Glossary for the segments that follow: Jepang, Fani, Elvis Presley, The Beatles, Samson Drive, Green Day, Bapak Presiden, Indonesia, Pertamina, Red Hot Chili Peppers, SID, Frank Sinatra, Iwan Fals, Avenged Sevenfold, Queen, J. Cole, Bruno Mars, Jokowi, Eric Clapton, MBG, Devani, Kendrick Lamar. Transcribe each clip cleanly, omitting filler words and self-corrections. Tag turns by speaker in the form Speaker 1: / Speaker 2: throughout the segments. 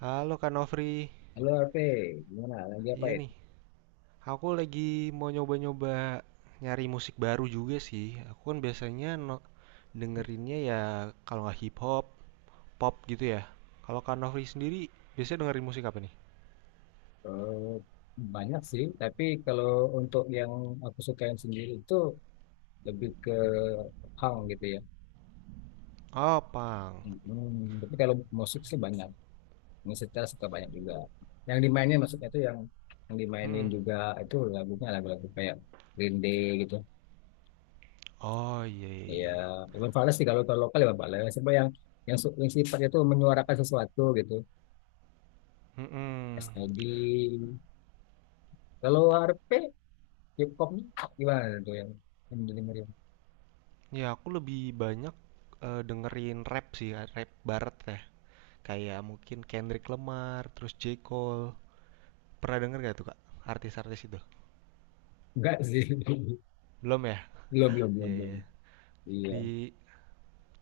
Speaker 1: Halo Kak Nofri,
Speaker 2: Halo RP, gimana? Lagi apa
Speaker 1: iya
Speaker 2: itu?
Speaker 1: nih, aku lagi mau nyoba-nyoba nyari musik baru juga sih. Aku kan biasanya dengerinnya ya kalau nggak hip hop, pop gitu ya. Kalau Kak Nofri sendiri biasanya dengerin musik apa nih?
Speaker 2: Eh, Banyak sih, tapi kalau untuk yang aku sukain sendiri itu lebih ke hang gitu ya.
Speaker 1: Oh, punk.
Speaker 2: Tapi kalau musik sih banyak, musik setel suka banyak juga. Yang dimainin maksudnya itu yang dimainin
Speaker 1: Mm-mm.
Speaker 2: juga itu lagunya lagu-lagu kayak Green Day gitu.
Speaker 1: Oh iya, iya,
Speaker 2: Ya,
Speaker 1: iya.
Speaker 2: Iwan Fals sih, kalau kalau lokal Iwan Fals. Siapa yang sifatnya itu menyuarakan sesuatu gitu.
Speaker 1: Mm-mm.
Speaker 2: SID. Kalau RP, hip hopnya gimana tuh yang didengerin?
Speaker 1: Ya aku lebih banyak dengerin rap sih, rap barat ya. Kayak mungkin Kendrick Lamar, terus J. Cole. Pernah denger gak tuh Kak? Artis-artis itu?
Speaker 2: Enggak sih.
Speaker 1: Belum ya?
Speaker 2: Belum, belum, belum,
Speaker 1: Iya,
Speaker 2: belum.
Speaker 1: iya.
Speaker 2: Iya.
Speaker 1: Di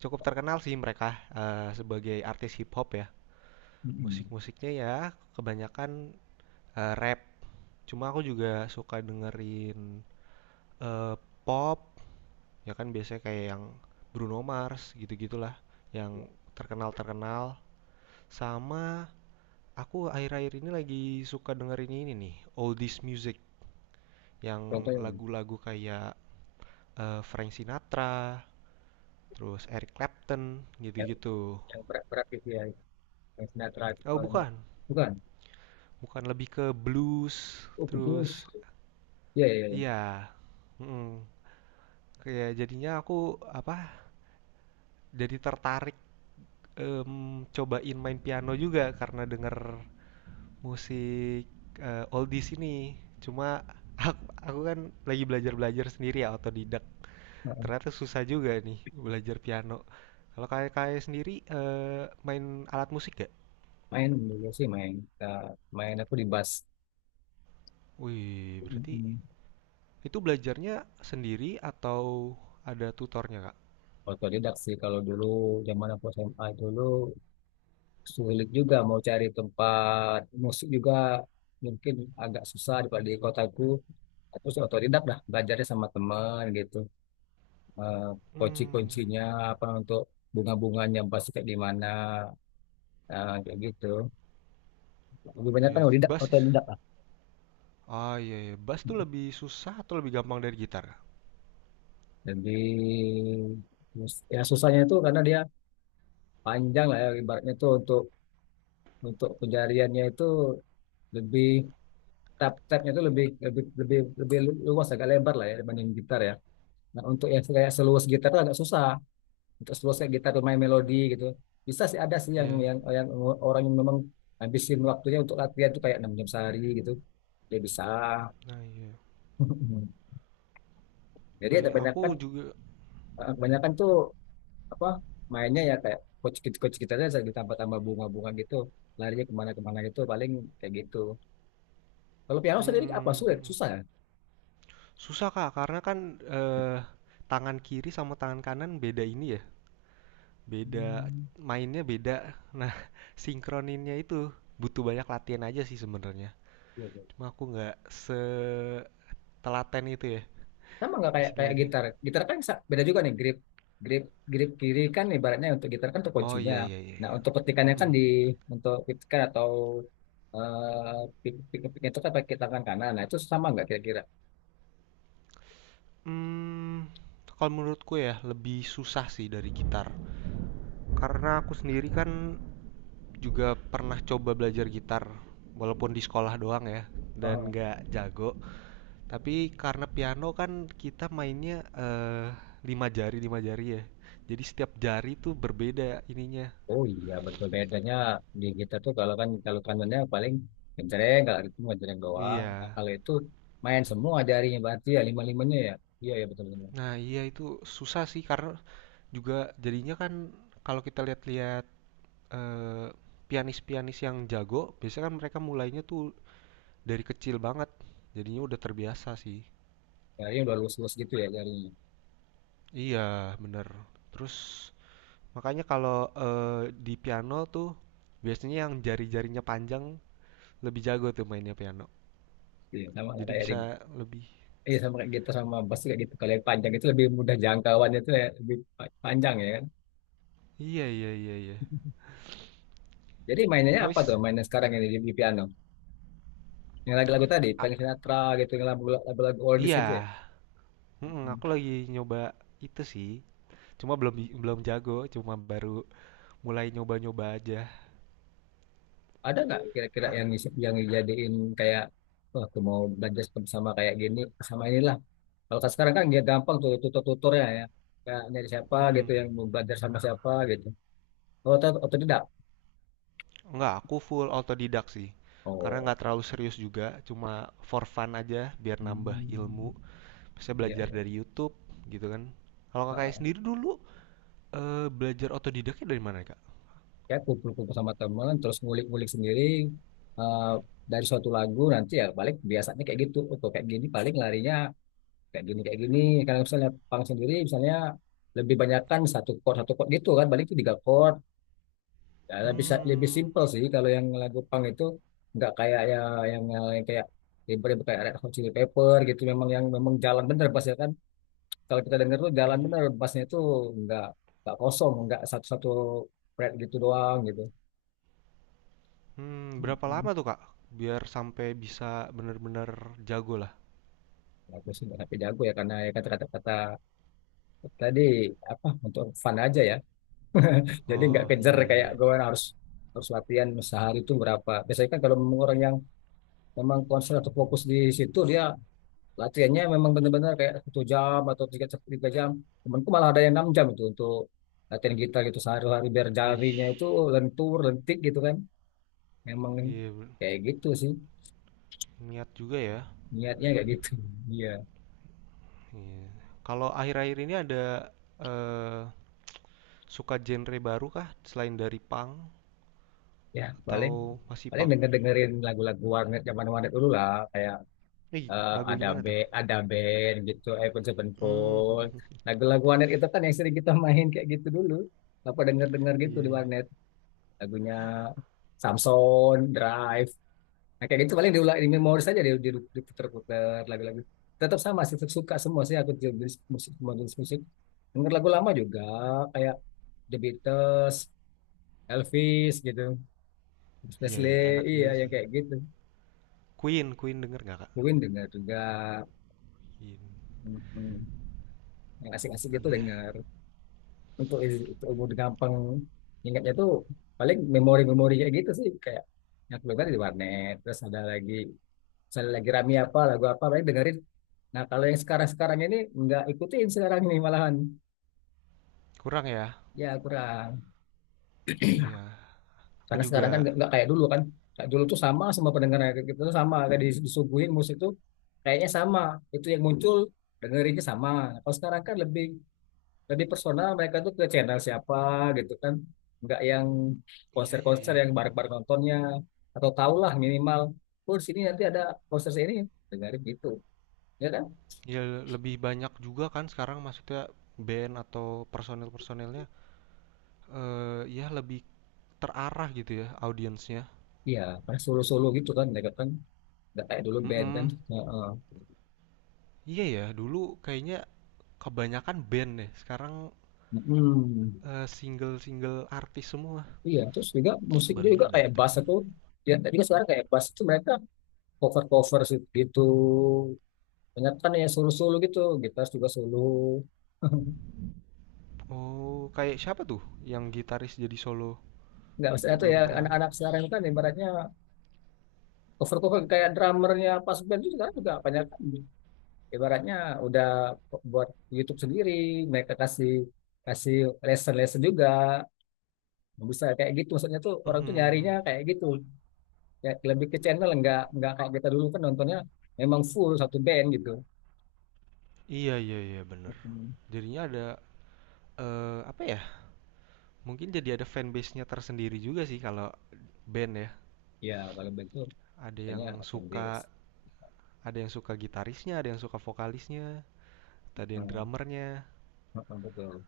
Speaker 1: cukup terkenal sih mereka, sebagai artis hip hop ya.
Speaker 2: Mm-mm.
Speaker 1: Musik-musiknya ya kebanyakan, rap. Cuma aku juga suka dengerin, eee, pop, ya kan biasanya kayak yang Bruno Mars gitu-gitulah, yang terkenal-terkenal. Sama aku akhir-akhir ini lagi suka dengerin ini nih, oldies music,
Speaker 2: Contoh
Speaker 1: yang lagu-lagu kayak, Frank Sinatra, terus Eric Clapton,
Speaker 2: yang,
Speaker 1: gitu-gitu.
Speaker 2: yang berat-berat gitu ya. Yang sinetron itu
Speaker 1: Oh
Speaker 2: soalnya.
Speaker 1: bukan,
Speaker 2: Bukan.
Speaker 1: bukan, lebih ke blues,
Speaker 2: Oh, kudus.
Speaker 1: terus
Speaker 2: Iya, iya, iya.
Speaker 1: iya, mhm, kayak jadinya aku, apa, jadi tertarik, cobain main piano juga karena denger musik, oldies ini. Cuma aku aku kan lagi belajar-belajar sendiri ya, otodidak.
Speaker 2: Heeh.
Speaker 1: Ternyata susah juga nih belajar piano. Kalau kayak kayak sendiri, main alat musik gak?
Speaker 2: Main dulu sih main. Nah, main aku di bus.
Speaker 1: Wih, berarti
Speaker 2: Mm-mm.
Speaker 1: itu belajarnya sendiri atau ada tutornya, Kak?
Speaker 2: Otodidak sih kalau dulu, zaman aku SMA dulu sulit juga mau cari tempat musik juga, mungkin agak susah di kotaku. Terus otodidak dah belajarnya sama teman gitu, eh,
Speaker 1: Mmm.
Speaker 2: kunci-kuncinya apa untuk bunga-bunganya pasti kayak gimana, nah, kayak gitu, lebih banyak kan
Speaker 1: Iya,
Speaker 2: otodidak otodidak lah.
Speaker 1: ah iya iya, bass tuh lebih susah atau lebih gampang dari gitar?
Speaker 2: Jadi ya, susahnya itu karena dia panjang lah ya, ibaratnya itu untuk pencariannya itu lebih, tab-tabnya itu lebih lebih lebih lebih luas, agak lebar lah ya dibanding gitar ya. Nah, untuk yang kayak seluas gitar itu agak susah. Untuk selesai gitar bermain melodi gitu bisa sih, ada sih yang
Speaker 1: Iya, iya.
Speaker 2: yang yang orang yang memang habisin waktunya untuk latihan tuh kayak 6 jam sehari gitu dia bisa.
Speaker 1: Nah iya.
Speaker 2: Jadi
Speaker 1: Nah,
Speaker 2: ada
Speaker 1: iya.
Speaker 2: banyak kan.
Speaker 1: Aku juga
Speaker 2: Kebanyakan tuh apa, mainnya ya kayak coach kita aja ditambah-tambah bunga-bunga gitu, larinya kemana-kemana gitu paling kayak gitu. Kalau piano sendiri apa,
Speaker 1: hmm,
Speaker 2: sulit
Speaker 1: hmm,
Speaker 2: susah ya?
Speaker 1: susah Kak karena kan tangan kiri sama tangan kanan beda ini ya. Beda
Speaker 2: Hmm.
Speaker 1: mainnya beda. Nah, sinkroninnya itu butuh banyak latihan aja sih sebenarnya.
Speaker 2: Iya, iya.
Speaker 1: Cuma aku nggak setelaten itu ya
Speaker 2: Sama nggak, kayak kayak
Speaker 1: istilahnya.
Speaker 2: gitar gitar kan beda juga nih grip grip grip kiri kan ibaratnya untuk gitar kan tuh
Speaker 1: Oh
Speaker 2: kuncinya.
Speaker 1: iya iya iya
Speaker 2: Nah,
Speaker 1: iya.
Speaker 2: untuk petikannya kan
Speaker 1: Mm-mm.
Speaker 2: untuk petikan atau eh pik pik pik itu kan pakai tangan kanan. Nah, itu sama nggak kira-kira?
Speaker 1: Hmm, kalau menurutku ya lebih susah sih dari gitar. Karena aku sendiri kan juga pernah coba belajar gitar walaupun di sekolah doang ya dan
Speaker 2: Oh,
Speaker 1: nggak jago. Tapi karena piano kan kita mainnya lima jari ya. Jadi setiap jari tuh berbeda ininya.
Speaker 2: oh iya betul, bedanya di gitar tuh kalau kanannya paling genjreng, kalau itu cuma genjreng doang. Nah,
Speaker 1: Iya.
Speaker 2: kalau itu main semua jarinya berarti ya lima limanya ya. Iya ya, betul betul.
Speaker 1: Nah, iya itu susah sih karena juga jadinya kan kalau kita lihat-lihat eh, pianis-pianis yang jago, biasanya kan mereka mulainya tuh dari kecil banget. Jadinya udah terbiasa sih.
Speaker 2: Jarinya udah lurus lurus gitu ya jarinya.
Speaker 1: Iya, bener. Terus makanya kalau di piano tuh biasanya yang jari-jarinya panjang lebih jago tuh mainnya piano.
Speaker 2: Iya. Sama nggak
Speaker 1: Jadi
Speaker 2: kayak di.
Speaker 1: bisa lebih.
Speaker 2: Iya sama kayak gitu, sama bus kayak gitu. Kalau yang panjang itu lebih mudah jangkauannya itu, ya lebih panjang ya kan.
Speaker 1: Iya iya iya iya.
Speaker 2: Jadi mainnya apa tuh,
Speaker 1: Habis
Speaker 2: mainnya sekarang ini di piano? Yang lagu-lagu tadi,
Speaker 1: a-
Speaker 2: Frank Sinatra gitu, yang lagu-lagu oldies gitu ya.
Speaker 1: iya, mm-mm,
Speaker 2: Hmm.
Speaker 1: aku lagi nyoba itu sih. Cuma belum belum jago, cuma baru mulai nyoba-nyoba aja.
Speaker 2: Ada nggak kira-kira
Speaker 1: Ka-
Speaker 2: yang dijadiin kayak, wah aku mau belajar seperti sama kayak gini, sama inilah. Kalau kan sekarang kan dia gampang tuh tutor-tutornya ya. Kayak nyari siapa
Speaker 1: Mm-mm.
Speaker 2: gitu yang mau belajar sama siapa gitu. Oh, atau tidak?
Speaker 1: Enggak, aku full autodidak sih. Karena
Speaker 2: Oh.
Speaker 1: nggak terlalu serius juga, cuma for fun aja biar nambah ilmu.
Speaker 2: Hmm.
Speaker 1: Bisa
Speaker 2: Iya,
Speaker 1: belajar dari YouTube gitu kan. Kalau kakaknya
Speaker 2: iya.
Speaker 1: sendiri dulu belajar otodidaknya dari mana, Kak?
Speaker 2: Ya kumpul-kumpul sama teman terus ngulik-ngulik sendiri, eh, dari suatu lagu nanti ya balik biasanya kayak gitu. Oh, kok kayak gini, paling larinya kayak gini kayak gini. Kalau misalnya pang sendiri, misalnya lebih banyakkan satu chord gitu kan, balik itu tiga chord. Ya, lebih lebih
Speaker 1: Hmm,
Speaker 2: simple sih kalau yang lagu pang itu, nggak kayak ya, yang, yang kayak ribet-ribet kayak Red Hot Chili Pepper gitu. Memang yang memang jalan bener bassnya kan, kalau kita denger tuh
Speaker 1: iya
Speaker 2: jalan
Speaker 1: ya.
Speaker 2: bener bassnya itu nggak nggak kosong, nggak satu-satu fret gitu doang gitu.
Speaker 1: Hmm, berapa lama tuh, Kak? Biar sampai bisa bener-bener jago lah.
Speaker 2: Bagus sih, tapi jago ya karena ya kata-kata tadi apa, untuk fun aja ya. Jadi nggak
Speaker 1: Oh,
Speaker 2: kejar
Speaker 1: iya iya
Speaker 2: kayak
Speaker 1: iya.
Speaker 2: gue harus harus latihan sehari itu berapa. Biasanya kan kalau memang orang yang memang konsen atau fokus di situ, dia latihannya memang benar-benar kayak satu jam atau tiga jam. Temanku malah ada yang 6 jam itu untuk latihan gitar gitu sehari-hari biar
Speaker 1: Wih,
Speaker 2: jarinya itu lentur lentik gitu kan. Memang
Speaker 1: iya be
Speaker 2: kayak gitu sih,
Speaker 1: niat juga ya.
Speaker 2: niatnya kayak gitu. Iya.
Speaker 1: Iya. Kalau akhir-akhir ini ada, eee, suka genre baru kah selain dari punk
Speaker 2: Ya paling
Speaker 1: atau masih
Speaker 2: paling
Speaker 1: punk?
Speaker 2: dengerin lagu-lagu warnet, zaman warnet dulu lah, kayak
Speaker 1: Ih,
Speaker 2: eh,
Speaker 1: lagu
Speaker 2: ada
Speaker 1: gimana
Speaker 2: be
Speaker 1: tuh?
Speaker 2: ada band gitu Avenged
Speaker 1: Hmm, mhm
Speaker 2: Sevenfold.
Speaker 1: mhm.
Speaker 2: Lagu-lagu warnet itu kan yang sering kita main kayak gitu dulu, apa denger denger gitu
Speaker 1: Iya
Speaker 2: di
Speaker 1: iya.
Speaker 2: warnet, lagunya Samson Drive. Nah kayak gitu paling diulang di memori saja, diputer-puter lagu-lagu. Tetap sama sih, tetap suka semua sih aku jenis musik, semua jenis musik, denger lagu lama juga kayak The Beatles, Elvis gitu,
Speaker 1: Iya
Speaker 2: Presley.
Speaker 1: iya, enak
Speaker 2: Iya
Speaker 1: juga
Speaker 2: yang
Speaker 1: sih.
Speaker 2: kayak gitu,
Speaker 1: Queen Queen denger nggak, Kak?
Speaker 2: mungkin dengar juga
Speaker 1: Queen.
Speaker 2: mm, yang asik-asik gitu
Speaker 1: Iya,
Speaker 2: dengar. Untuk umur gampang ingatnya tuh, paling memori-memori kayak gitu sih, kayak yang aku dengar di warnet. Terus ada lagi, misalnya lagi rame apa lagu apa paling dengerin. Nah kalau yang sekarang-sekarang ini nggak ikutin, sekarang ini malahan
Speaker 1: kurang ya?
Speaker 2: ya kurang.
Speaker 1: Iya. Aku
Speaker 2: Karena sekarang kan
Speaker 1: juga
Speaker 2: nggak kayak dulu kan, kayak dulu tuh sama semua pendengarnya kayak gitu tuh sama, kayak disuguhin musik tuh kayaknya sama, itu yang muncul, dengerinnya sama. Kalau sekarang kan lebih lebih personal mereka tuh ke channel siapa gitu kan, nggak yang
Speaker 1: iya iya
Speaker 2: konser-konser
Speaker 1: iya.
Speaker 2: yang bareng-bareng nontonnya, atau tahulah minimal oh di sini nanti ada konser ini, dengerin gitu ya kan.
Speaker 1: Ya lebih banyak juga kan sekarang maksudnya band atau personil-personilnya eh ya lebih terarah gitu ya audiensnya.
Speaker 2: Iya, pas solo-solo gitu kan mereka kan, nggak kayak dulu band kan.
Speaker 1: Mm-mm.
Speaker 2: Heeh.
Speaker 1: Iya ya, dulu kayaknya kebanyakan band deh. Sekarang
Speaker 2: Mm-mm.
Speaker 1: single-single artis semua.
Speaker 2: Iya, terus juga musik
Speaker 1: Baru
Speaker 2: juga
Speaker 1: nyadar
Speaker 2: kayak
Speaker 1: tuh.
Speaker 2: bass itu, ya tadi kan sekarang kayak bass itu mereka cover-cover sih gitu, banyak kan, ya solo-solo gitu, gitar juga solo.
Speaker 1: Oh, kayak siapa tuh yang gitaris jadi solo?
Speaker 2: Nggak,
Speaker 1: Aku
Speaker 2: maksudnya tuh
Speaker 1: belum
Speaker 2: ya
Speaker 1: pernah.
Speaker 2: anak-anak sekarang kan ibaratnya cover cover, kayak drummernya pas band itu sekarang juga banyak kan. Ibaratnya udah buat YouTube sendiri, mereka kasih kasih lesson lesson juga bisa, kayak gitu maksudnya tuh orang tuh nyarinya
Speaker 1: Mhm.
Speaker 2: kayak gitu, ya lebih ke channel, nggak kayak kita dulu kan nontonnya memang full satu band gitu.
Speaker 1: Iya iya iya bener.
Speaker 2: Mm-mm.
Speaker 1: Jadinya ada apa ya? Mungkin jadi ada fanbase-nya tersendiri juga sih kalau band ya.
Speaker 2: Ya kalau band tuh
Speaker 1: Ada
Speaker 2: misalnya
Speaker 1: yang
Speaker 2: open bass.
Speaker 1: suka ada yang suka gitarisnya, ada yang suka vokalisnya, ada yang
Speaker 2: Mm,
Speaker 1: drummernya.
Speaker 2: mm, betul.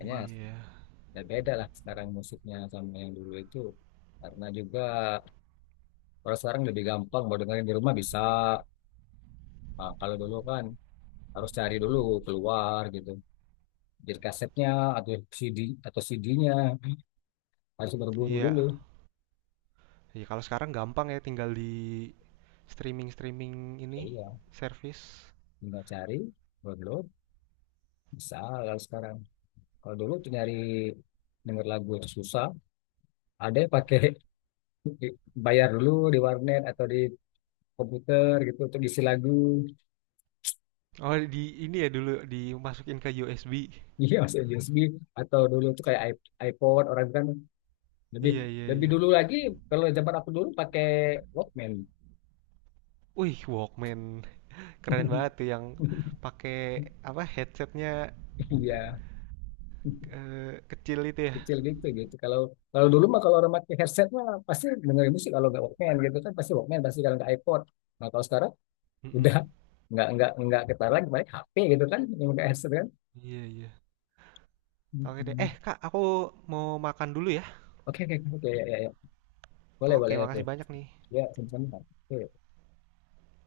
Speaker 1: Iya iya.
Speaker 2: ya beda lah sekarang musiknya sama yang dulu itu, karena juga orang sekarang lebih gampang mau dengerin di rumah bisa. Nah, kalau dulu kan harus cari dulu, keluar gitu. Jadi kasetnya atau CD atau CD-nya harus berburu dulu.
Speaker 1: Iya. Ya kalau sekarang gampang ya tinggal di streaming-streaming
Speaker 2: Ya,
Speaker 1: ini
Speaker 2: iya,
Speaker 1: service.
Speaker 2: tinggal cari, download, bisa kalau sekarang. Kalau dulu tuh nyari denger lagu itu susah. Ada yang pakai bayar dulu di warnet atau di komputer gitu untuk isi lagu.
Speaker 1: Oh di ini ya dulu dimasukin ke USB.
Speaker 2: Iya, masuk USB, atau dulu tuh kayak iPod orang kan lebih
Speaker 1: Iya iya
Speaker 2: lebih
Speaker 1: iya.
Speaker 2: dulu lagi. Kalau zaman aku dulu pakai Walkman.
Speaker 1: Wih Walkman keren banget tuh yang pakai apa headsetnya
Speaker 2: Iya.
Speaker 1: kecil itu ya.
Speaker 2: Kecil gitu gitu, kalau kalau dulu mah kalau orang pakai headset mah pasti dengerin musik, kalau nggak Walkman gitu kan, pasti Walkman, pasti kalau nggak iPod. Nah kalau sekarang
Speaker 1: Mm-mm.
Speaker 2: udah nggak ketaruh lagi, paling HP gitu kan yang pakai headset kan.
Speaker 1: Iya iya. Oke deh. Eh
Speaker 2: Mm-mm.
Speaker 1: Kak, aku mau makan dulu ya.
Speaker 2: Oke oke oke, ya ya ya, boleh
Speaker 1: Oke,
Speaker 2: boleh, oke.
Speaker 1: makasih banyak nih.
Speaker 2: Ya teman-teman, oke.